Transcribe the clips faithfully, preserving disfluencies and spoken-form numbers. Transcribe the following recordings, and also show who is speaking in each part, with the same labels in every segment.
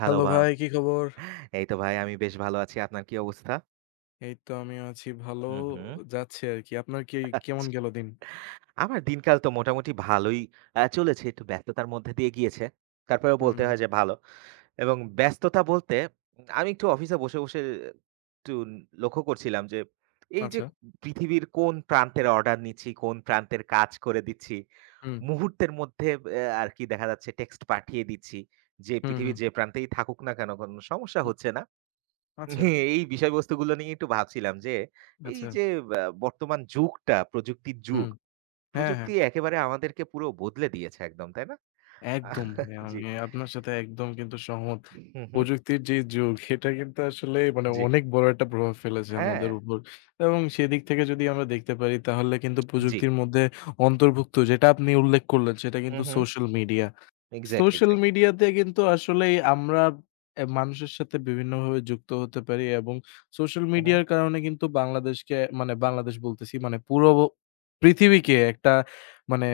Speaker 1: Hello
Speaker 2: hello
Speaker 1: বা
Speaker 2: ভাই, কি খবর?
Speaker 1: এই তো ভাই আমি বেশ ভালো আছি। আপনার কি অবস্থা?
Speaker 2: এই তো আমিও আছি ভালো
Speaker 1: হুম, হুম।
Speaker 2: যাচ্ছে আরকি। আপনার কি কেমন
Speaker 1: আচ্ছা।
Speaker 2: গেল দিন?
Speaker 1: আমার দিনকাল তো মোটামুটি ভালোই আ চলেছে। একটু ব্যস্ততার মধ্যে দিয়ে গিয়েছে। তারপরেও
Speaker 2: হুম,
Speaker 1: বলতে হয় যে ভালো। এবং ব্যস্ততা বলতে উম আমি একটু অফিসে বসে, বসে একটু লক্ষ্য করছিলাম যে এই যে
Speaker 2: আচ্ছা।
Speaker 1: পৃথিবীর কোন প্রান্তের অর্ডার নিচ্ছি, কোন প্রান্তের কাজ করে দিচ্ছি।
Speaker 2: হুম,
Speaker 1: মুহূর্তের মধ্যে এ আর কি দেখা যাচ্ছে টেক্সট পাঠিয়ে দিচ্ছি। যে
Speaker 2: হুম, হুম,
Speaker 1: পৃথিবীর যে প্রান্তেই থাকুক না কেন কোনো সমস্যা
Speaker 2: হুম,
Speaker 1: হচ্ছে না।
Speaker 2: আচ্ছা,
Speaker 1: হ্যাঁ, এই বিষয়বস্তুগুলো নিয়ে একটু ভাবছিলাম যে এই
Speaker 2: আচ্ছা।
Speaker 1: যে ব্যা বর্তমান যুগটা, প্রযুক্তির
Speaker 2: হুম,
Speaker 1: যুগ,
Speaker 2: হ্যাঁ, হ্যাঁ,
Speaker 1: প্রযুক্তি একেবারে আমাদেরকে পুরো বদলে দিয়েছে একদম, তাই না?
Speaker 2: একদম।
Speaker 1: আহ,
Speaker 2: ভাই
Speaker 1: জি।
Speaker 2: আমি আপনার সাথে একদম কিন্তু সহমত।
Speaker 1: হুম, হুম।
Speaker 2: প্রযুক্তির যে যুগ সেটা কিন্তু আসলে মানে
Speaker 1: জি।
Speaker 2: অনেক বড় একটা প্রভাব ফেলেছে
Speaker 1: হ্যাঁ,
Speaker 2: আমাদের উপর। এবং সেদিক থেকে যদি আমরা দেখতে পারি তাহলে কিন্তু
Speaker 1: জি।
Speaker 2: প্রযুক্তির মধ্যে অন্তর্ভুক্ত যেটা আপনি উল্লেখ করলেন সেটা
Speaker 1: হুম,
Speaker 2: কিন্তু
Speaker 1: হুম।
Speaker 2: Social media.
Speaker 1: Exactly,
Speaker 2: social
Speaker 1: exactly.
Speaker 2: মিডিয়াতে কিন্তু আসলেই আমরা এ মানুষের সাথে বিভিন্নভাবে যুক্ত হতে পারি এবং সোশ্যাল
Speaker 1: হুম, হুম।
Speaker 2: মিডিয়ার কারণে কিন্তু বাংলাদেশকে মানে বাংলাদেশ বলতেছি মানে পুরো পৃথিবীকে একটা মানে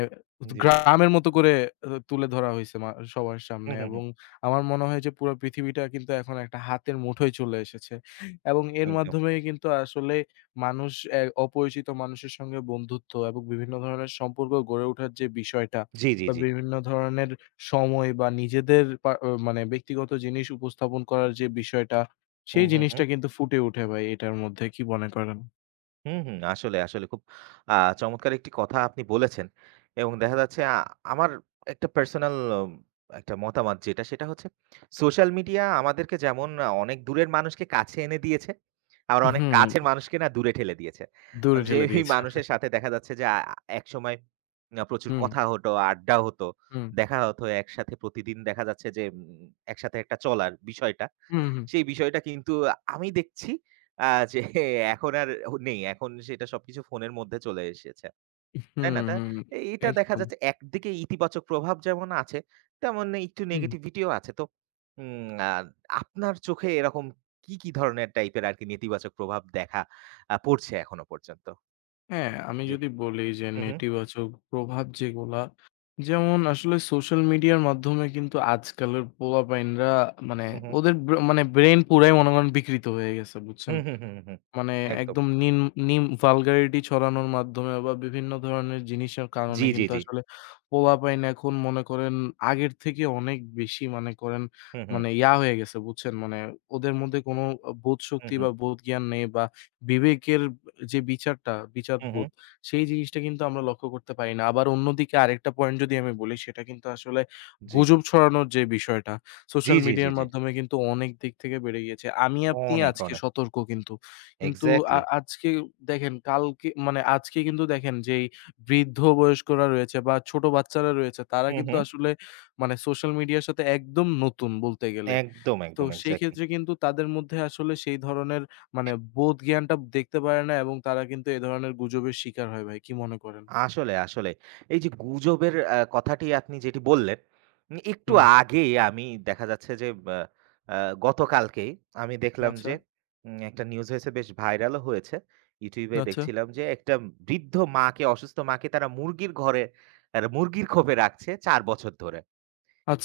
Speaker 1: জি।
Speaker 2: গ্রামের মতো করে আ তুলে ধরা হইছে মা সবার সামনে
Speaker 1: হুম, হুম,
Speaker 2: এবং
Speaker 1: হুম।
Speaker 2: আমার মনে হয় যে পুরা পৃথিবীটা কিন্তু এখন একটা হাতের মুঠোয় চলে এসেছে এবং এর
Speaker 1: একদম।
Speaker 2: মাধ্যমেই কিন্তু আসলে মানুষ এ অপরিচিত মানুষের সঙ্গে বন্ধুত্ব এবং বিভিন্ন ধরনের সম্পর্ক গড়ে ওঠার যে বিষয়টা
Speaker 1: জি, জি,
Speaker 2: বা
Speaker 1: জি।
Speaker 2: বিভিন্ন ধরনের সময় বা নিজেদের পা অ মানে ব্যক্তিগত জিনিস উপস্থাপন করার যে বিষয়টা,
Speaker 1: হুম,
Speaker 2: সেই
Speaker 1: হুম,
Speaker 2: জিনিসটা
Speaker 1: হুম।
Speaker 2: কিন্তু ফুটে ওঠে ভাই এটার মধ্যে। কি মনে করেন?
Speaker 1: হুম, হুম। আসলে, আসলে খুব আ চমৎকার একটি কথা আপনি বলেছেন। এবং দেখা যাচ্ছে আ আমার একটা পার্সোনাল একটা মতামত যেটা সেটা হচ্ছে সোশ্যাল মিডিয়া আমাদেরকে যেমন অনেক দূরের মানুষকে কাছে এনে দিয়েছে, আবার অনেক
Speaker 2: হুম।
Speaker 1: কাছের মানুষকে না দূরে ঠেলে দিয়েছে।
Speaker 2: দূরে
Speaker 1: যে
Speaker 2: ঠেলে
Speaker 1: এই
Speaker 2: দিয়েছে।
Speaker 1: মানুষের সাথে দেখা যাচ্ছে যে আ একসময় আ প্রচুর
Speaker 2: হুম,
Speaker 1: কথা হতো, আড্ডা হতো,
Speaker 2: হুম,
Speaker 1: দেখা হতো একসাথে প্রতিদিন দেখা যাচ্ছে যে উম একসাথে একটা চলার বিষয়টা।
Speaker 2: হুম, হুম,
Speaker 1: সেই বিষয়টা কিন্তু আমি দেখছি আ যে এখন আর নেই। এখন সেটা সবকিছু ফোনের মধ্যে চলে এসেছে। তাই
Speaker 2: হুম,
Speaker 1: না? তা
Speaker 2: হুম,
Speaker 1: এটা দেখা
Speaker 2: একদম।
Speaker 1: যাচ্ছে একদিকে ইতিবাচক প্রভাব যেমন আছে, তেমন একটু
Speaker 2: হুম।
Speaker 1: নেগেটিভিটিও আছে। তো উম আ আপনার চোখে এরকম কি, কি ধরনের টাইপের আরকি নেতিবাচক প্রভাব দেখা আ পড়ছে এখনো পর্যন্ত?
Speaker 2: হ্যাঁ, আমি
Speaker 1: জি।
Speaker 2: যদি বলি যে
Speaker 1: হু, হু,
Speaker 2: নেতিবাচক প্রভাব যেগুলা, যেমন আসলে সোশ্যাল মিডিয়ার মাধ্যমে কিন্তু আজকালের পোলাপাইনরা মানে
Speaker 1: হু, হু,
Speaker 2: ওদের ব্র মানে ব্রেইন পুরাই মনে করেন বিকৃত হয়ে গেছে,
Speaker 1: হু,
Speaker 2: বুঝছেন?
Speaker 1: হু, হু, হু।
Speaker 2: মানে
Speaker 1: একদম।
Speaker 2: একদম নিম নিম vulgarity ছড়ানোর মাধ্যমে বা বিভিন্ন ধরনের জিনিসের কারণে
Speaker 1: জি, জি,
Speaker 2: কিন্তু
Speaker 1: জি।
Speaker 2: আসলে পোলাপাইন এখন মনে করেন আগের থেকে অনেক বেশি মানে করেন
Speaker 1: হু, হু,
Speaker 2: মানে ইয়া হয়ে গেছে বুঝছেন? মানে ওদের মধ্যে কোনো আ
Speaker 1: হু,
Speaker 2: বোধশক্তি
Speaker 1: হু,
Speaker 2: বা বোধজ্ঞান নেই বা বিবেকের যে বিচারটা,
Speaker 1: হু, হু।
Speaker 2: বিচারবোধ সেই জিনিসটা কিন্তু আমরা লক্ষ্য করতে পারি না। আবার অন্যদিকে আরেকটা পয়েন্ট যদি আমি বলি সেটা কিন্তু আসলে
Speaker 1: জি।
Speaker 2: গুজব ছড়ানোর যে বিষয়টা,
Speaker 1: জি,
Speaker 2: সোশ্যাল
Speaker 1: জি, জি,
Speaker 2: মিডিয়ার
Speaker 1: জি।
Speaker 2: মাধ্যমে কিন্তু অনেক দিক থেকে বেড়ে গিয়েছে। আমি আপনি
Speaker 1: অনেক,
Speaker 2: আজকে
Speaker 1: অনেক।
Speaker 2: সতর্ক কিন্তু। কিন্তু আ
Speaker 1: এক্সাক্টলি।
Speaker 2: আজকে দেখেন কালকে মানে আজকে কিন্তু দেখেন যেই বৃদ্ধ বয়স্করা রয়েছে বা ছোট বাচ্চারা রয়েছে তারা
Speaker 1: হু,
Speaker 2: কিন্তু
Speaker 1: হু।
Speaker 2: আসলে মানে সোশ্যাল মিডিয়ার সাথে একদম নতুন বলতে গেলে।
Speaker 1: একদম,
Speaker 2: তো
Speaker 1: একদম
Speaker 2: সেই
Speaker 1: এক্সাক্টলি।
Speaker 2: ক্ষেত্রে কিন্তু তাদের মধ্যে আসলে সেই ধরনের মানে বোধ জ্ঞানটা দেখতে পারে না এবং তারা কিন্তু এ ধরনের গুজবের শিকার হয় ভাই। কি মনে করেন?
Speaker 1: আসলে, আসলে। এই যে গুজবের আ কথাটি আপনি যেটি বললেন, উম একটু
Speaker 2: হুম।
Speaker 1: আগে আমি দেখা যাচ্ছে যে বা আ গতকালকেই আমি দেখলাম
Speaker 2: আচ্ছা,
Speaker 1: যে উম একটা নিউজ হয়েছে বেশ ভাইরালও হয়েছে। YouTube এ
Speaker 2: আচ্ছা,
Speaker 1: দেখছিলাম যে একটা বৃদ্ধ মাকে, অসুস্থ মাকে তারা মুরগির ঘরে আর মুরগির খোপে রাখছে চার বছর ধরে।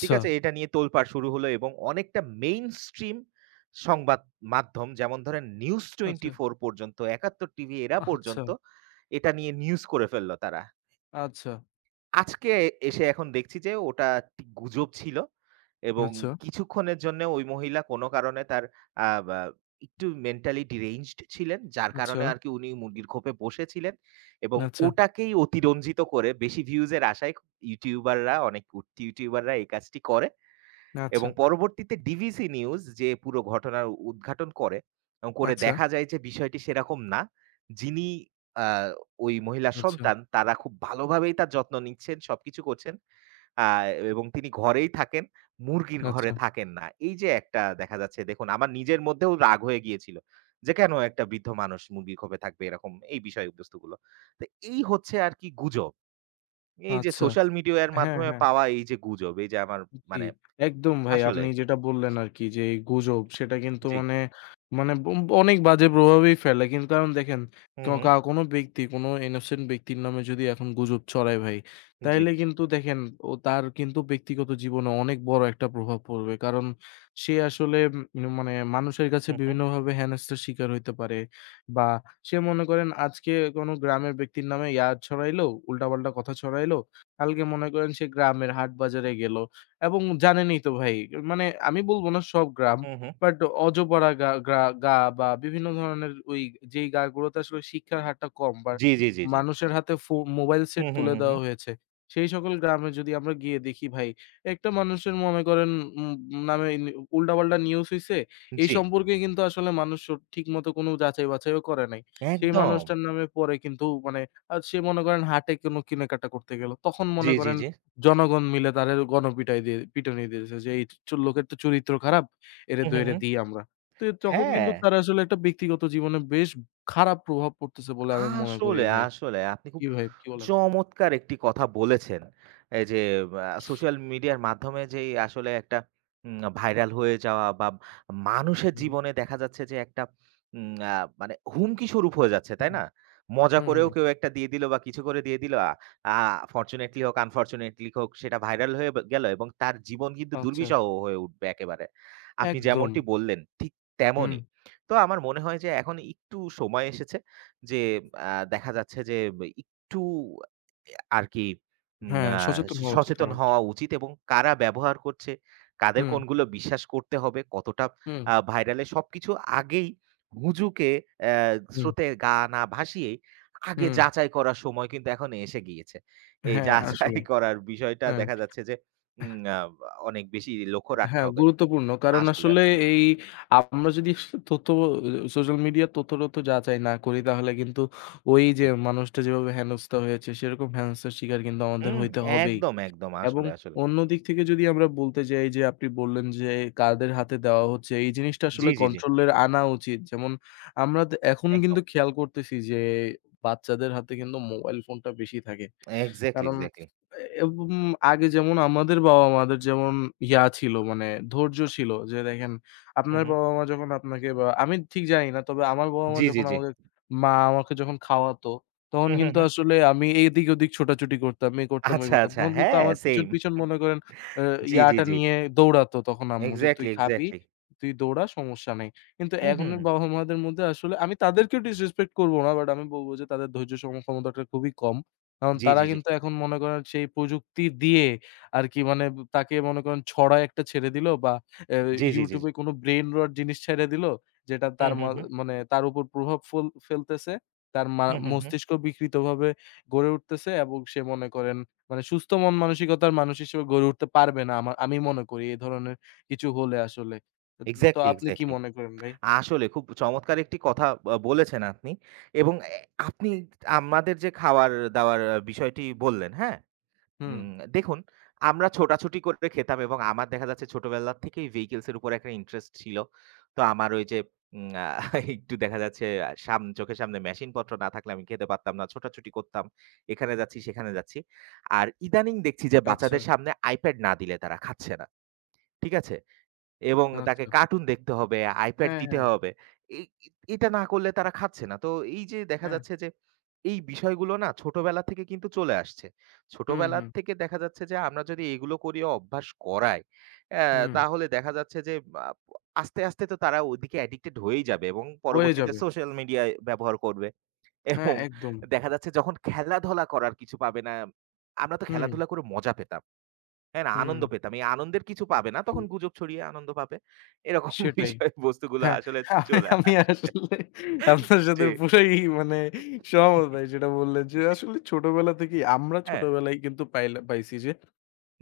Speaker 1: ঠিক আছে? এটা নিয়ে তোলপাড় শুরু হলো এবং অনেকটা মেইনস্ট্রিম সংবাদ মাধ্যম যেমন ধরেন নিউজ
Speaker 2: আচ্ছা,
Speaker 1: চব্বিশ পর্যন্ত, একাত্তর টিভি এরা
Speaker 2: আচ্ছা,
Speaker 1: পর্যন্ত এটা নিয়ে নিউজ করে ফেলল তারা।
Speaker 2: আচ্ছা,
Speaker 1: আজকে এসে এখন দেখছি যে ওটা একটি গুজব ছিল এবং কিছুক্ষণের জন্য ওই মহিলা কোনো কারণে তার আ বা একটু মেন্টালি deranged ছিলেন। যার
Speaker 2: আচ্ছা,
Speaker 1: কারণে আরকি উনি মুরগির খোপে বসেছিলেন এবং
Speaker 2: আচ্ছা,
Speaker 1: ওটাকেই অতিরঞ্জিত করে বেশি ভিউজ এর আশায় ক ইউটিউবাররা অনেক উঠতি ইউটিউবাররা এই কাজটি করে।
Speaker 2: আচ্ছা,
Speaker 1: এবং পরবর্তীতে ডিভিসি নিউজ যে পুরো ঘটনার উদ্ঘাটন করে এবং
Speaker 2: আচ্ছা,
Speaker 1: করে
Speaker 2: আচ্ছা,
Speaker 1: দেখা যায় যে বিষয়টি সেরকম না। যিনি আ ওই মহিলার
Speaker 2: আচ্ছা,
Speaker 1: সন্তান তারা খুব ভালোভাবেই তার যত্ন নিচ্ছেন, সবকিছু করছেন। আ এবং তিনি ঘরেই থাকেন, মুরগির
Speaker 2: আচ্ছা,
Speaker 1: ঘরে থাকেন না। এই যে একটা দেখা যাচ্ছে দেখুন আমার নিজের মধ্যেও রাগ হয়ে গিয়েছিল। যে কেন একটা বৃদ্ধ মানুষ মুরগির খোপে থাকবে এরকম এই বিষয়বস্তুগুলো। তো এই হচ্ছে আর কি গুজব। এই যে
Speaker 2: আচ্ছা।
Speaker 1: সোশ্যাল মিডিয়ার
Speaker 2: হ্যাঁ,
Speaker 1: মাধ্যমে
Speaker 2: হ্যাঁ।
Speaker 1: পাওয়া এই যে গুজব এই যে আমার
Speaker 2: জি,
Speaker 1: মানে
Speaker 2: একদম ভাই।
Speaker 1: আসলে
Speaker 2: আপনি যেটা বললেন আরকি যে এই গুজব সেটা কিন্তু
Speaker 1: জি।
Speaker 2: মানে, মানে বম অনেক বাজে প্রভাবই ফেলে। কিন্তু কারণ দেখেন ক
Speaker 1: হুম, হুম।
Speaker 2: কা কোনো ব্যক্তি কোনো innocent ব্যক্তির নামে যদি এখন গুজব ছড়ায় ভাই,
Speaker 1: জি।
Speaker 2: তাইলে কিন্তু দেখেন ও তার কিন্তু ব্যক্তিগত জীবনে অনেক বড় একটা প্রভাব পড়বে। কারণ সে আসলে উম মানে মানুষের কাছে
Speaker 1: হুম, হুম।
Speaker 2: বিভিন্নভাবে হেনস্থার শিকার হইতে পারে। বা সে মনে করেন আজকে কোনো গ্রামের ব্যক্তির নামে ইয়া ছড়াইলো, উল্টাপাল্টা কথা ছড়াইলো। কালকে মনে করেন সে গ্রামের হাট বাজারে গেল। এবং জানেনই তো ভাই মানে আমি বলবো না সব গ্রাম
Speaker 1: হুম, হুম।
Speaker 2: বাট অজপাড়া গা গ্রা গা বা বিভিন্ন ধরনের ওই যেই গাগুলোতে আসলে শিক্ষার হারটা কম বা
Speaker 1: জি, জি, জি, জি।
Speaker 2: মানুষের হাতে ফো মোবাইল সেট
Speaker 1: হুম, হুম,
Speaker 2: তুলে
Speaker 1: হুম,
Speaker 2: দেওয়া
Speaker 1: হুম।
Speaker 2: হয়েছে। সেই সকল গ্রামে যদি আমরা গিয়ে দেখি ভাই, একটা মানুষের মনে করেন উম নামে নি উল্টাপাল্টা নিউজ হইছে। এই
Speaker 1: জি।
Speaker 2: সম্পর্কে কিন্তু আসলে মানুষ স ঠিকমতো কোনো যাচাই-বাছাইও করে নাই। সেই
Speaker 1: একদম।
Speaker 2: মানুষটার নামে পরে কিন্তু মানে আ সে মনে করেন হাটে কোনো কেনাকাটা করতে গেল। তখন
Speaker 1: জি,
Speaker 2: মনে
Speaker 1: জি,
Speaker 2: করেন
Speaker 1: জি।
Speaker 2: জনগণ মিলে তারে গণপিটাই দিয়ে পিটুনি দিয়েছে যে, "এই চ লোকের তো চরিত্র খারাপ, এরে
Speaker 1: হুম, হুম,
Speaker 2: ধইরা
Speaker 1: হুম।
Speaker 2: দিই আমরা।" তো তখন
Speaker 1: হ্যাঁ।
Speaker 2: কিন্তু তার আসলে একটা ব্যক্তিগত জীবনে বেশ খারাপ প্রভাব পড়তেছে বলে আমি মনে করি
Speaker 1: আসলে,
Speaker 2: ভাই।
Speaker 1: আসলে আপনি
Speaker 2: কি
Speaker 1: খুব
Speaker 2: ভাই কি বলেন?
Speaker 1: চমৎকার একটি কথা বলেছেন। এই যে আ সোশ্যাল মিডিয়ার মাধ্যমে যেই আসলে একটা উম ভাইরাল হয়ে যাওয়া বা মানুষের
Speaker 2: হুম,
Speaker 1: জীবনে দেখা যাচ্ছে যে একটা উম আ মানে হুমকি স্বরূপ হয়ে যাচ্ছে, তাই
Speaker 2: হুম,
Speaker 1: না? মজা
Speaker 2: হুম,
Speaker 1: করেও
Speaker 2: হুম।
Speaker 1: কেউ একটা দিয়ে দিল বা কিছু করে দিয়ে দিল। আ আ ফরচুনেটলি হোক, আনফরচুনেটলি হোক সেটা ভাইরাল হয়ে ব গেল এবং তার জীবন কিন্তু
Speaker 2: আচ্ছা,
Speaker 1: দুর্বিষহ হয়ে উঠবে একেবারে। আপনি
Speaker 2: একদম।
Speaker 1: যেমনটি বললেন ঠিক
Speaker 2: হুম,
Speaker 1: তেমনই। তো আমার মনে হয় যে এখন একটু সময় এসেছে যে আ দেখা যাচ্ছে যে একটু আরকি উম
Speaker 2: হ্যাঁ,
Speaker 1: আ
Speaker 2: সচেতন হওয়া উচিত
Speaker 1: সচেতন
Speaker 2: আমাদের।
Speaker 1: হওয়া উচিত এবং কারা ব্যবহার করছে, কাদের
Speaker 2: হুম,
Speaker 1: কোনগুলো বিশ্বাস করতে হবে, কতটা
Speaker 2: হুম,
Speaker 1: আ ভাইরাল সবকিছু আগেই হুজুকে অ্যা
Speaker 2: হুম,
Speaker 1: স্রোতে গা না ভাসিয়েই আগে
Speaker 2: হুম।
Speaker 1: যাচাই করার সময় কিন্তু এখন এসে গিয়েছে। এই
Speaker 2: হ্যাঁ,
Speaker 1: যাচাই
Speaker 2: আসলেই।
Speaker 1: করার বিষয়টা
Speaker 2: হ্যাঁ।
Speaker 1: দেখা যাচ্ছে যে উম আ অনেক বেশি লক্ষ্য রাখতে
Speaker 2: হ্যাঁ,
Speaker 1: হবে।
Speaker 2: গুরুত্বপূর্ণ। কারণ
Speaker 1: আসলে,
Speaker 2: আসলে
Speaker 1: আসলে।
Speaker 2: এই আমরা যদি তথ্য সোশ্যাল মিডিয়ার তথ্য-টথ্য যাচাই না করি তাহলে কিন্তু ওই যে
Speaker 1: জি।
Speaker 2: মানুষটা যেভাবে হেনস্থা হয়েছে সেরকম হেনস্থার শিকার কিন্তু আমাদের
Speaker 1: হুম,
Speaker 2: হইতে হবেই।
Speaker 1: একদম, একদম।
Speaker 2: এবং
Speaker 1: আসলে, আসলে।
Speaker 2: অন্য দিক থেকে যদি আমরা বলতে যাই যে আপনি বললেন যে কাদের হাতে দেওয়া হচ্ছে এই জিনিসটা আসলে
Speaker 1: জি, জি, জি।
Speaker 2: কন্ট্রোল এর আনা উচিত। যেমন আমরা তো এখন
Speaker 1: একদম।
Speaker 2: কিন্তু খেয়াল করতেছি যে বাচ্চাদের হাতে কিন্তু মোবাইল ফোনটা বেশি থাকে।
Speaker 1: এক্সাক্টলি,
Speaker 2: কারণ
Speaker 1: এক্সাক্টলি।
Speaker 2: এ এবং আগে যেমন আমাদের বাবা-মাদের যেমন ইয়া ছিল মানে ধৈর্য ছিল যে দেখেন
Speaker 1: হুম,
Speaker 2: আপনার
Speaker 1: হুম।
Speaker 2: বাবা-মা যখন আপনাকে বা আমি ঠিক জানি না। তবে আমার বাবা-মা
Speaker 1: জি, জি,
Speaker 2: যখন
Speaker 1: জি।
Speaker 2: আমাকে মা আমাকে যখন খাওয়াতো, তখন
Speaker 1: হুম, হুম,
Speaker 2: কিন্তু
Speaker 1: হুম।
Speaker 2: আসলে আমি এদিক ওদিক ছোটাছুটি করতাম, এই করতাম, ওই
Speaker 1: আচ্ছা,
Speaker 2: করতাম।
Speaker 1: আচ্ছা।
Speaker 2: তখন কিন্তু
Speaker 1: হ্যাঁ,
Speaker 2: আমার পিছন,
Speaker 1: সেইম।
Speaker 2: পিছন মনে করেন আ
Speaker 1: জি, জি,
Speaker 2: ইয়াটা
Speaker 1: জি।
Speaker 2: নিয়ে দৌড়াতো তখন আম্মু যে, "তুই
Speaker 1: এক্সাক্টলি,
Speaker 2: খাবি,
Speaker 1: এক্সাক্টলি।
Speaker 2: তুই দৌড়া সমস্যা নেই।" কিন্তু
Speaker 1: হুম, হুম। হুম।
Speaker 2: এখনের বাবা-মাদের মধ্যে আসলে আমি তাদেরকেও ডিসরেসপেক্ট করব না। বাট আমি বলব যে তাদের ধৈর্য সম ক্ষমতাটা খুবই কম। কারণ
Speaker 1: জি,
Speaker 2: তারা
Speaker 1: জি, জি।
Speaker 2: কিন্তু এখন মনে করেন সেই প্রযুক্তি দিয়ে আরকি মানে তাকে মনে করেন ছড়া একটা ছেড়ে দিল বা এ
Speaker 1: জি, জি, জি।
Speaker 2: YouTube এ কোনো ব্রেইন রট জিনিস ছেড়ে দিল, যেটা
Speaker 1: হুম,
Speaker 2: তার মা
Speaker 1: হুম, হুম।
Speaker 2: মানে তার উপর প্রভাব ফুল ফেলতেছে। তার মা
Speaker 1: হুম, হুম, হুম।
Speaker 2: মস্তিষ্ক বিকৃতভাবে গড়ে উঠতেছে এবং সে মনে করেন মানে সুস্থ মন মানসিকতার মানুষ হিসেবে গড়ে উঠতে পারবে না। আমা আমি মনে করি এ ধরনের কিছু হলে আসলে। উম তো
Speaker 1: এক্সাক্টলি,
Speaker 2: আপনি কি
Speaker 1: এক্সাক্টলি।
Speaker 2: মনে করেন ভাই?
Speaker 1: আসলে খুব চমৎকার একটি কথা আ বলেছেন আপনি এবং এ আপনি আমাদের যে খাওয়ার-দাওয়ার বিষয়টি বললেন, হ্যাঁ?
Speaker 2: হুম,
Speaker 1: উম দেখুন, আমরা ছোটাছুটি করে খেতাম এবং আমার দেখা যাচ্ছে ছোটবেলা থেকেই ভেহিকলস এর উপরে একটা ইন্টারেস্ট ছিল। তো আমার ওই যে উম আ একটু দেখা যাচ্ছে আ সাম চোখের সামনে মেশিনপত্র না থাকলে আমি খেতে পারতাম না। ছোটাছুটি করতাম। এখানে যাচ্ছি, সেখানে যাচ্ছি। আর ইদানিং দেখছি যে
Speaker 2: আচ্ছা,
Speaker 1: বাচ্চাদের সামনে iPad না দিলে তারা খাচ্ছে না। ঠিক আছে? এবং তাকে
Speaker 2: আচ্ছা।
Speaker 1: কার্টুন দেখতে হবে, আইপ্যাড
Speaker 2: হ্যাঁ,
Speaker 1: দিতে
Speaker 2: হ্যাঁ,
Speaker 1: হবে। এই এটা না করলে তারা খাচ্ছে না। তো এই যে দেখা
Speaker 2: হ্যাঁ।
Speaker 1: যাচ্ছে যে এই বিষয়গুলো না ছোটবেলা থেকে কিন্তু চলে আসছে।
Speaker 2: হুম,
Speaker 1: ছোটবেলা
Speaker 2: হুম,
Speaker 1: থেকে দেখা যাচ্ছে যে আমরা যদি এগুলো করিয়ে অভ্যাস করাই, অ্যা
Speaker 2: হুম।
Speaker 1: তাহলে দেখা যাচ্ছে যে আ আস্তে, আস্তে তো তারা ওইদিকে অ্যাডিক্টেড হয়েই যাবে এবং
Speaker 2: হয়ে
Speaker 1: পরবর্তীতে
Speaker 2: যাবে।
Speaker 1: সোশ্যাল মিডিয়া ব্যবহার করবে
Speaker 2: হ্যাঁ,
Speaker 1: এবং
Speaker 2: একদম।
Speaker 1: দেখা যাচ্ছে যখন খেলাধুলা করার কিছু পাবে না, আমরা তো
Speaker 2: হুম,
Speaker 1: খেলাধুলা করে মজা পেতাম। হ্যাঁ, না
Speaker 2: হুম,
Speaker 1: আনন্দ পেতাম। এই আনন্দের কিছু পাবে না। তখন গুজব ছড়িয়ে আনন্দ পাবে। এরকম
Speaker 2: সেটাই।
Speaker 1: বিষয়বস্তুগুলো
Speaker 2: হ্যাঁ,
Speaker 1: আসলে
Speaker 2: আমি
Speaker 1: চলে
Speaker 2: আমি
Speaker 1: আসে।
Speaker 2: আসলে আপনার
Speaker 1: জি,
Speaker 2: সাথে পুরাই মানে সহমত ভাই যেটা বললেন যে
Speaker 1: জি।
Speaker 2: আসলে ছোটবেলা থেকেই আমরা
Speaker 1: হ্যাঁ,
Speaker 2: ছোটবেলায় কিন্তু পাইলা পাইছি যে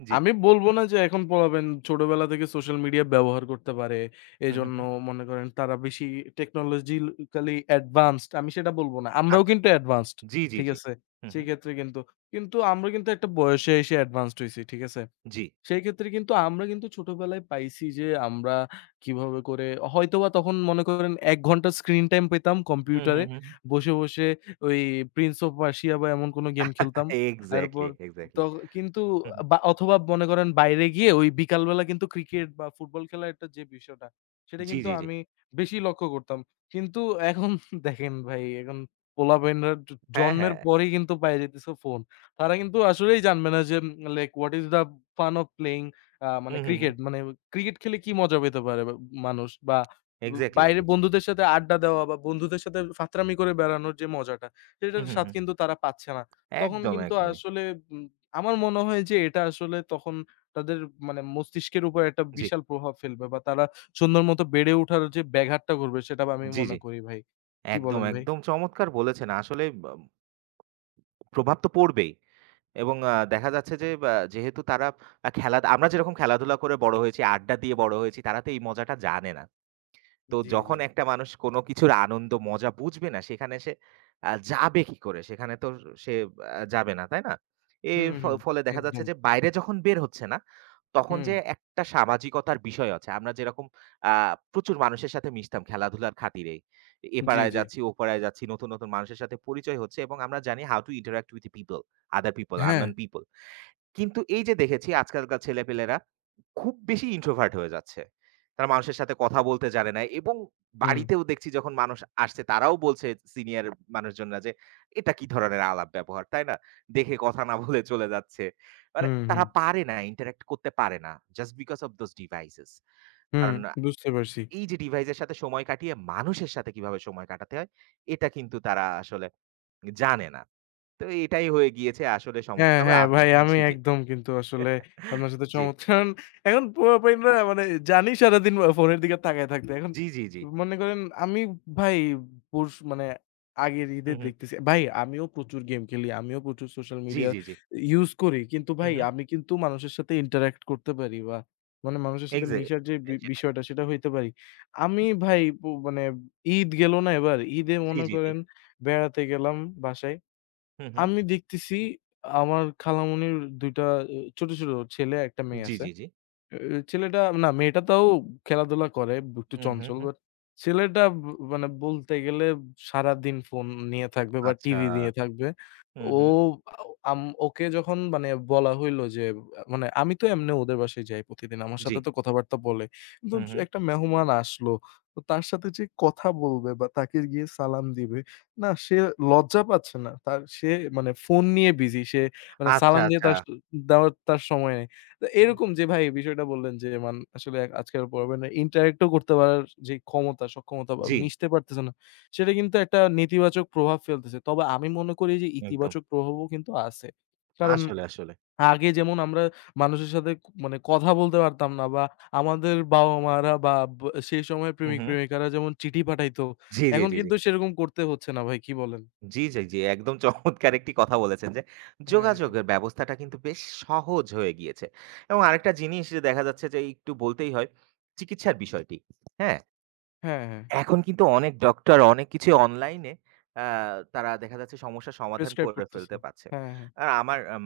Speaker 1: জি।
Speaker 2: আমি বলব না যে এখন পোলাপান ছোটবেলা থেকে সোশ্যাল মিডিয়া ব্যবহার করতে পারে।
Speaker 1: হুম, হুম,
Speaker 2: এজন্য
Speaker 1: হুম।
Speaker 2: মনে করেন তারা বেশি টেকনোলজিক্যালি অ্যাডভান্সড আমি সেটা বলব না। আমরাও
Speaker 1: আচ্ছা।
Speaker 2: কিন্তু অ্যাডভান্সড,
Speaker 1: জি, জি,
Speaker 2: ঠিক
Speaker 1: জি।
Speaker 2: আছে?
Speaker 1: হুম, হুম।
Speaker 2: সেক্ষেত্রে কিন্তু। কিন্তু আমরা কিন্তু একটা বয়সে এসে অ্যাডভান্সড হইছি, ঠিক আছে?
Speaker 1: জি।
Speaker 2: সেই ক্ষেত্রে কিন্তু আমরা কিন্তু ছোটবেলায় পাইছি যে আমরা কিভাবে করে হয়তোবা তখন মনে করেন এক ঘন্টা স্ক্রিন টাইম পেতাম
Speaker 1: হুম,
Speaker 2: কম্পিউটারে।
Speaker 1: হুম, হুম।
Speaker 2: বসে, বসে ওই 'Prince of Persia' বা এমন কোনো গেম খেলতাম।
Speaker 1: এক্সাক্টলি,
Speaker 2: তারপর ত
Speaker 1: এক্সাক্টলি।
Speaker 2: কিন্তু
Speaker 1: হুম, হুম।
Speaker 2: বা অথবা মনে করেন বাইরে গিয়ে ওই বিকালবেলা কিন্তু ক্রিকেট বা ফুটবল খেলার একটা যে বিষয়টা, সেটা
Speaker 1: জি,
Speaker 2: কিন্তু
Speaker 1: জি, জি।
Speaker 2: আমি বেশি লক্ষ্য করতাম। কিন্তু এখন দেখেন ভাই এখন পোলাপাইনরা জ
Speaker 1: হ্যাঁ,
Speaker 2: জন্মের
Speaker 1: হ্যাঁ।
Speaker 2: পরেই কিন্তু পায়ে যাইতেছে ফোন। তারা কিন্তু আসলেই জানবে না যে like what is the fun of playing a মানে
Speaker 1: হুম, হুম, হুম।
Speaker 2: ক্রিকেট। মানে ক্রিকেট খেলে কি মজা পেতে পারে বা মানুষ বা ব
Speaker 1: এক্সাক্টলি,
Speaker 2: বাইরে
Speaker 1: এক্সাক্টলি।
Speaker 2: বন্ধুদের সাথে আড্ডা দেওয়া বা বন্ধুদের সাথে ফাত্রামি করে বেড়ানোর যে মজাটা, সেটার
Speaker 1: হুম, হুম,
Speaker 2: স্বাদ
Speaker 1: হুম।
Speaker 2: কিন্তু তারা পাচ্ছে না। তখন
Speaker 1: একদম,
Speaker 2: কিন্তু
Speaker 1: একদমই।
Speaker 2: আসলে উম আমার মনে হয় যে এটা আসলে তখন তাদের মানে মস্তিষ্কের উপর একটা
Speaker 1: জি,
Speaker 2: বিশাল প্রভাব ফেলবে বা তারা সুন্দর মতো বেড়ে ওঠার যে ব্যাঘাতটা করবে সেটা আমি
Speaker 1: জি,
Speaker 2: মনে
Speaker 1: জি।
Speaker 2: করি ভাই। কি
Speaker 1: একদম,
Speaker 2: বলেন ভাই?
Speaker 1: একদম চমৎকার বলেছেন। আসলে ব প্রভাব তো পড়বেই। এবং আ দেখা যাচ্ছে যে বা যেহেতু তারা আ খেলা আমরা যেরকম খেলাধুলা করে বড় হয়েছি, আড্ডা দিয়ে বড় হয়েছি, তারা তো এই মজাটা জানে না। তো
Speaker 2: জি, জি।
Speaker 1: যখন একটা মানুষ কোনো কিছুর আনন্দ, মজা বুঝবে না, সেখানে সে আ যাবে কি করে? সেখানে তো সে আ যাবে না, তাই না? এর
Speaker 2: হুম,
Speaker 1: ফ
Speaker 2: হুম।
Speaker 1: ফলে দেখা যাচ্ছে
Speaker 2: একদম।
Speaker 1: যে বাইরে যখন বের হচ্ছে না, তখন
Speaker 2: হুম।
Speaker 1: যে একটা সামাজিকতার বিষয় আছে। আমরা যেরকম আ প্রচুর মানুষের সাথে মিশতাম খেলাধুলার খাতিরেই। এ
Speaker 2: জি,
Speaker 1: পাড়ায়
Speaker 2: জি।
Speaker 1: যাচ্ছি, ও পাড়ায় যাচ্ছি, নতুন, নতুন মানুষের সাথে পরিচয় হচ্ছে এবং আমরা জানি how to interact with the people, other people,
Speaker 2: হ্যাঁ,
Speaker 1: unknown people. কিন্তু এই যে দেখেছি আজকালকার ছেলেপেলেরা খুব বেশি ইন্ট্রোভার্ট হয়ে যাচ্ছে। তারা মানুষের সাথে কথা বলতে জানে না এবং
Speaker 2: হুম,
Speaker 1: বাড়িতেও দেখছি যখন মানুষ আসছে তারাও বলছে সিনিয়র মানুষজনরা যে, "এটা কি ধরনের আলাপ ব্যবহার?" তাই না? দেখে কথা না বলে চলে যাচ্ছে। মানে
Speaker 2: হুম, হুম,
Speaker 1: তারা পারে না, ইন্টারেক্ট করতে পারে না। Just because of those devices.
Speaker 2: হুম,
Speaker 1: কারণ
Speaker 2: বুঝতে পারছি।
Speaker 1: এই যে ডিভাইসের সাথে সময় কাটিয়ে মানুষের সাথে কিভাবে সময় কাটাতে হয়, এটা কিন্তু তারা আসলে জানে না। তো এটাই হয়ে গিয়েছে আসলে সমস্যা।
Speaker 2: হ্যাঁ,
Speaker 1: তবে
Speaker 2: হ্যাঁ,
Speaker 1: আপ
Speaker 2: ভাই আমি
Speaker 1: জি, জি।
Speaker 2: একদম কিন্তু আসলে আপনার সাথে
Speaker 1: জি,
Speaker 2: সমর্থন এখন পুরোপুরি না মানে জানি সারাদিন আ ফোনের দিকে তাকায় থাকতে। এখন
Speaker 1: জি, জি, জি।
Speaker 2: মনে করেন আমি ভাই পরশ মানে আগের ঈদে
Speaker 1: হুম, হুম।
Speaker 2: দেখতেছি ভাই আমিও প্রচুর গেম খেলি। আমিও প্রচুর সোশ্যাল
Speaker 1: জি,
Speaker 2: মিডিয়া
Speaker 1: জি, জি।
Speaker 2: ইউজ করি। কিন্তু
Speaker 1: হুম,
Speaker 2: ভাই
Speaker 1: হুম।
Speaker 2: আমি কিন্তু মানুষের সাথে interact করতে পারি বা মানে মানুষের সাথে
Speaker 1: এক্সাক্ট
Speaker 2: মিশার যে বি
Speaker 1: সেটাই, সেটাই।
Speaker 2: বিষয়টা সেটা হইতে পারি। আমি ভাই প মানে ঈদ গেল না এবার ঈদে
Speaker 1: জি,
Speaker 2: মনে
Speaker 1: জি, জি।
Speaker 2: করেন বেড়াতে গেলাম বাসায়।
Speaker 1: হুম, হুম।
Speaker 2: আমি দেখতেছি আমার খালামণির দুই টা এ ছোট, ছোট ছেলে এক টা মেয়ে
Speaker 1: জি,
Speaker 2: আছে।
Speaker 1: জি, জি।
Speaker 2: এ ছেলেটা না মেয়েটা তাও খেলাধুলা করে ব- একটু
Speaker 1: হুম, হুম,
Speaker 2: চঞ্চল।
Speaker 1: হুম।
Speaker 2: বাট ছেলেটা ব মানে বলতে গেলে সারাদিন ফোন নিয়ে থাকবে বা
Speaker 1: আচ্ছা।
Speaker 2: টিভি নিয়ে থাকবে।
Speaker 1: হুম,
Speaker 2: ও
Speaker 1: হুম।
Speaker 2: আম ওকে যখন মানে বলা হইল যে মানে আমি তো এমনি ওদের বাসায় যাই প্রতিদিন। আমার
Speaker 1: জি।
Speaker 2: সাথে তো কথাবার্তা বলে। কিন্তু
Speaker 1: হুম, হুম।
Speaker 2: একটা মেহমান আসলো। তো তার সাথে যে কথা বলবে বা তাকে গিয়ে সালাম দিবে, না সে লজ্জা পাচ্ছে না। তার সে মানে ফোন নিয়ে বিজি। সে মানে
Speaker 1: আচ্ছা,
Speaker 2: সালাম দিয়ে
Speaker 1: আচ্ছা।
Speaker 2: তার স দেওয়ার তার সময় নেই। তো
Speaker 1: হুম।
Speaker 2: এরকম যে ভাই বিষয়টা বললেন যে মান আসলে এক- আজকের পর্বে না ইন্টারেক্ট ও করতে পারার যে ক্ষমতা, সক্ষমতা বা
Speaker 1: জি,
Speaker 2: মিশতে পারতেছে না, সেটা কিন্তু একটা নেতিবাচক প্রভাব ফেলতেছে। তবে আমি মনে করি যে
Speaker 1: একদম।
Speaker 2: ইতিবাচক প্রভাবও কিন্তু আছে। কারণ
Speaker 1: আসলে, আসলে।
Speaker 2: আগে যেমন আমরা মানুষের সাথে ক মানে কথা বলতে পারতাম না বা আমাদের বাবা-মারা বা ব সেই সময়ের
Speaker 1: হুম, হুম।
Speaker 2: প্রেমিক-প্রেমিকারা যেমন চিঠি পাঠাইতো,
Speaker 1: জি, জি,
Speaker 2: এখন
Speaker 1: জি, জি।
Speaker 2: কিন্তু সেরকম করতে হচ্ছে না ভাই, কি বলেন?
Speaker 1: জি, জি, জি। একদম চমৎকার একটি কথা বলেছেন যে
Speaker 2: হ্যাঁ,
Speaker 1: যোগাযোগের ব্যবস্থাটা কিন্তু বেশ সহজ হয়ে গিয়েছে। এবং আরেকটা জিনিস যে দেখা যাচ্ছে যে একটু বলতেই হয় চিকিৎসার বিষয়টি। হ্যাঁ?
Speaker 2: হ্যাঁ, হ্যাঁ,
Speaker 1: এখন কিন্তু অনেক ডক্টর অনেক কিছুই অনলাইনে আ তারা দেখা যাচ্ছে সমস্যার সমাধান
Speaker 2: প্রেসক্রাইব
Speaker 1: করে
Speaker 2: করতেছে।
Speaker 1: ফেলতে পারছে।
Speaker 2: হ্যাঁ, হ্যাঁ।
Speaker 1: আর আমার আম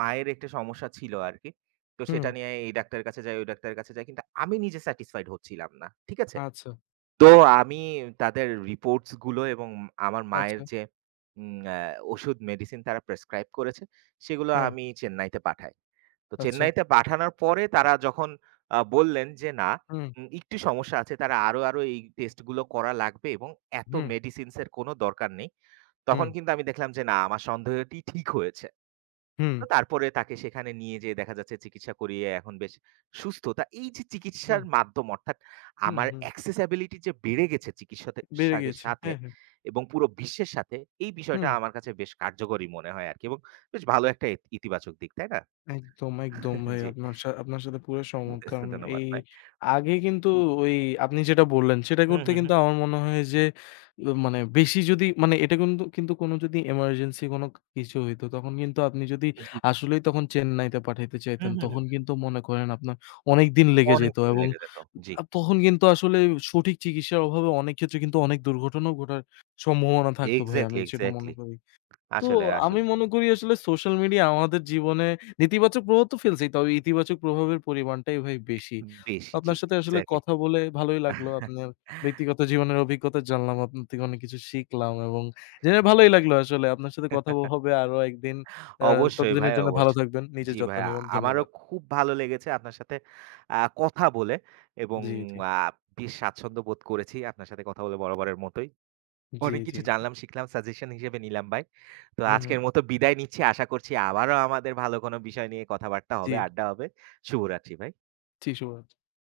Speaker 1: মায়ের একটা সমস্যা ছিল আরকি। তো
Speaker 2: হুম।
Speaker 1: সেটা নিয়ে এই ডাক্তারের কাছে যাই, ওই ডাক্তারের কাছে যাই। কিন্তু আমি নিজে স্যাটিসফাইড হচ্ছিলাম না। ঠিক আছে?
Speaker 2: আচ্ছা,
Speaker 1: তো আমি তাদের রিপোর্টস গুলো এবং আমার মায়ের
Speaker 2: আচ্ছা।
Speaker 1: যে উম আ ওষুধ মেডিসিন তারা প্রেসক্রাইব করেছে, সেগুলো
Speaker 2: হ্যাঁ,
Speaker 1: আমি চেন্নাইতে পাঠাই। তো
Speaker 2: আচ্ছা।
Speaker 1: চেন্নাইতে পাঠানোর পরে তারা যখন আ বললেন যে, "না,
Speaker 2: হুম,
Speaker 1: উম একটু সমস্যা আছে। তারা আরো, আরো এই টেস্ট গুলো করা লাগবে এবং এত
Speaker 2: হুম,
Speaker 1: মেডিসিনস এর কোনো দরকার নেই।" তখন
Speaker 2: হুম,
Speaker 1: কিন্তু আমি দেখলাম যে, না, আমার সন্দেহটি ঠিক হয়েছে।
Speaker 2: হুম,
Speaker 1: তো তারপরে তাকে সেখানে নিয়ে যেয়ে দেখা যাচ্ছে চিকিৎসা করিয়ে এখন বেশ সুস্থ। তা এই যে চিকিৎসার
Speaker 2: হুম,
Speaker 1: মাধ্যম অর্থাৎ
Speaker 2: হুম,
Speaker 1: আমার
Speaker 2: হুম।
Speaker 1: অ্যাক্সেসিবিলিটি যে বেড়ে গেছে চিকিৎসাতে
Speaker 2: বেড়ে
Speaker 1: সাথে
Speaker 2: গিয়েছি।
Speaker 1: সাথে
Speaker 2: হ্যাঁ, হ্যাঁ।
Speaker 1: এবং পুরো বিশ্বের সাথে, এই বিষয়টা
Speaker 2: হুম,
Speaker 1: আমার কাছে বেশ কার্যকরী মনে হয় আরকি এবং বেশ ভালো একটা ইত ইতিবাচক দিক, তাই না?
Speaker 2: একদম, একদম ভাই
Speaker 1: জি,
Speaker 2: আপনার সা আপনার সাথে পুরো সহমত। কারণ
Speaker 1: ধন্যবাদ
Speaker 2: এই
Speaker 1: ভাই।
Speaker 2: আগে কিন্তু ওই আপনি যেটা বললেন সেটা
Speaker 1: হুম,
Speaker 2: করতে
Speaker 1: হুম,
Speaker 2: কিন্তু
Speaker 1: হুম।
Speaker 2: আমার মনে হয় যে উ মানে বেশি যদি মানে এটা কিন্তু কিন্তু কোনো যদি এমার্জেন্সি কোনো কিছু হইতো তখন কিন্তু আপনি যদি
Speaker 1: জি।
Speaker 2: আসলেই তখন চেন্নাইতে পাঠাইতে
Speaker 1: হুম,
Speaker 2: চাইতেন
Speaker 1: হুম,
Speaker 2: তখন
Speaker 1: হুম।
Speaker 2: কিন্তু মনে করেন আপনার অনেকদিন লেগে
Speaker 1: অনেক
Speaker 2: যেত
Speaker 1: দিন
Speaker 2: এবং
Speaker 1: লেগে যেত। জি।
Speaker 2: আ তখন কিন্তু আসলে সঠিক চিকিৎসার অভাবে অনেক ক্ষেত্রে কিন্তু অনেক দুর্ঘটনাও ঘটার সম্ভাবনা থাকতো ভাই। আমি
Speaker 1: এক্সাক্টলি,
Speaker 2: সেটা মনে
Speaker 1: এক্সাক্টলি।
Speaker 2: করি। তো
Speaker 1: আসলে,
Speaker 2: আমি
Speaker 1: আসলে।
Speaker 2: মনে করি আসলে সোশ্যাল মিডিয়া আমাদের জীবনে নেতিবাচক প্রভাব তো ফেলছেই। তবে ইতিবাচক প্রভাবের পরিমাণটাই ভাই বেশি।
Speaker 1: বেশি
Speaker 2: আপনার
Speaker 1: জি,
Speaker 2: সাথে আসলে
Speaker 1: এক্সাক্টলি।
Speaker 2: কথা বলে ভালোই লাগলো। আপনার ব্যক্তিগত জীবনের অভিজ্ঞতা জানলাম। আপনার থেকে অনেক কিছু শিখলাম এবং জেনে ভালোই লাগলো আসলে। আপনার সাথে কথা হবে আরো একদিন। আ
Speaker 1: অবশ্যই
Speaker 2: ততদিনের
Speaker 1: ভাই,
Speaker 2: জন্য ভালো
Speaker 1: অবশ্যই।
Speaker 2: থাকবেন। নিজের
Speaker 1: জি
Speaker 2: যত্ন
Speaker 1: ভাই,
Speaker 2: নিবেন।
Speaker 1: আমারও
Speaker 2: ধন্যবাদ।
Speaker 1: খুব ভালো লেগেছে আপনার সাথে আ কথা বলে এবং
Speaker 2: জি, জি।
Speaker 1: আ বেশ স্বাচ্ছন্দ্য বোধ করেছি আপনার সাথে কথা বলে বরাবরের মতোই।
Speaker 2: জি,
Speaker 1: অনেক
Speaker 2: জি, জি।
Speaker 1: কিছু জানলাম, শিখলাম, সাজেশন হিসেবে নিলাম ভাই। তো
Speaker 2: হুম, হুম।
Speaker 1: আজকের মতো বিদায় নিচ্ছি। আশা করছি আবারও আমাদের ভালো কোনো বিষয় নিয়ে কথাবার্তা
Speaker 2: জি,
Speaker 1: হবে, আড্ডা হবে। শুভরাত্রি ভাই।
Speaker 2: জি শুভরাত্রি।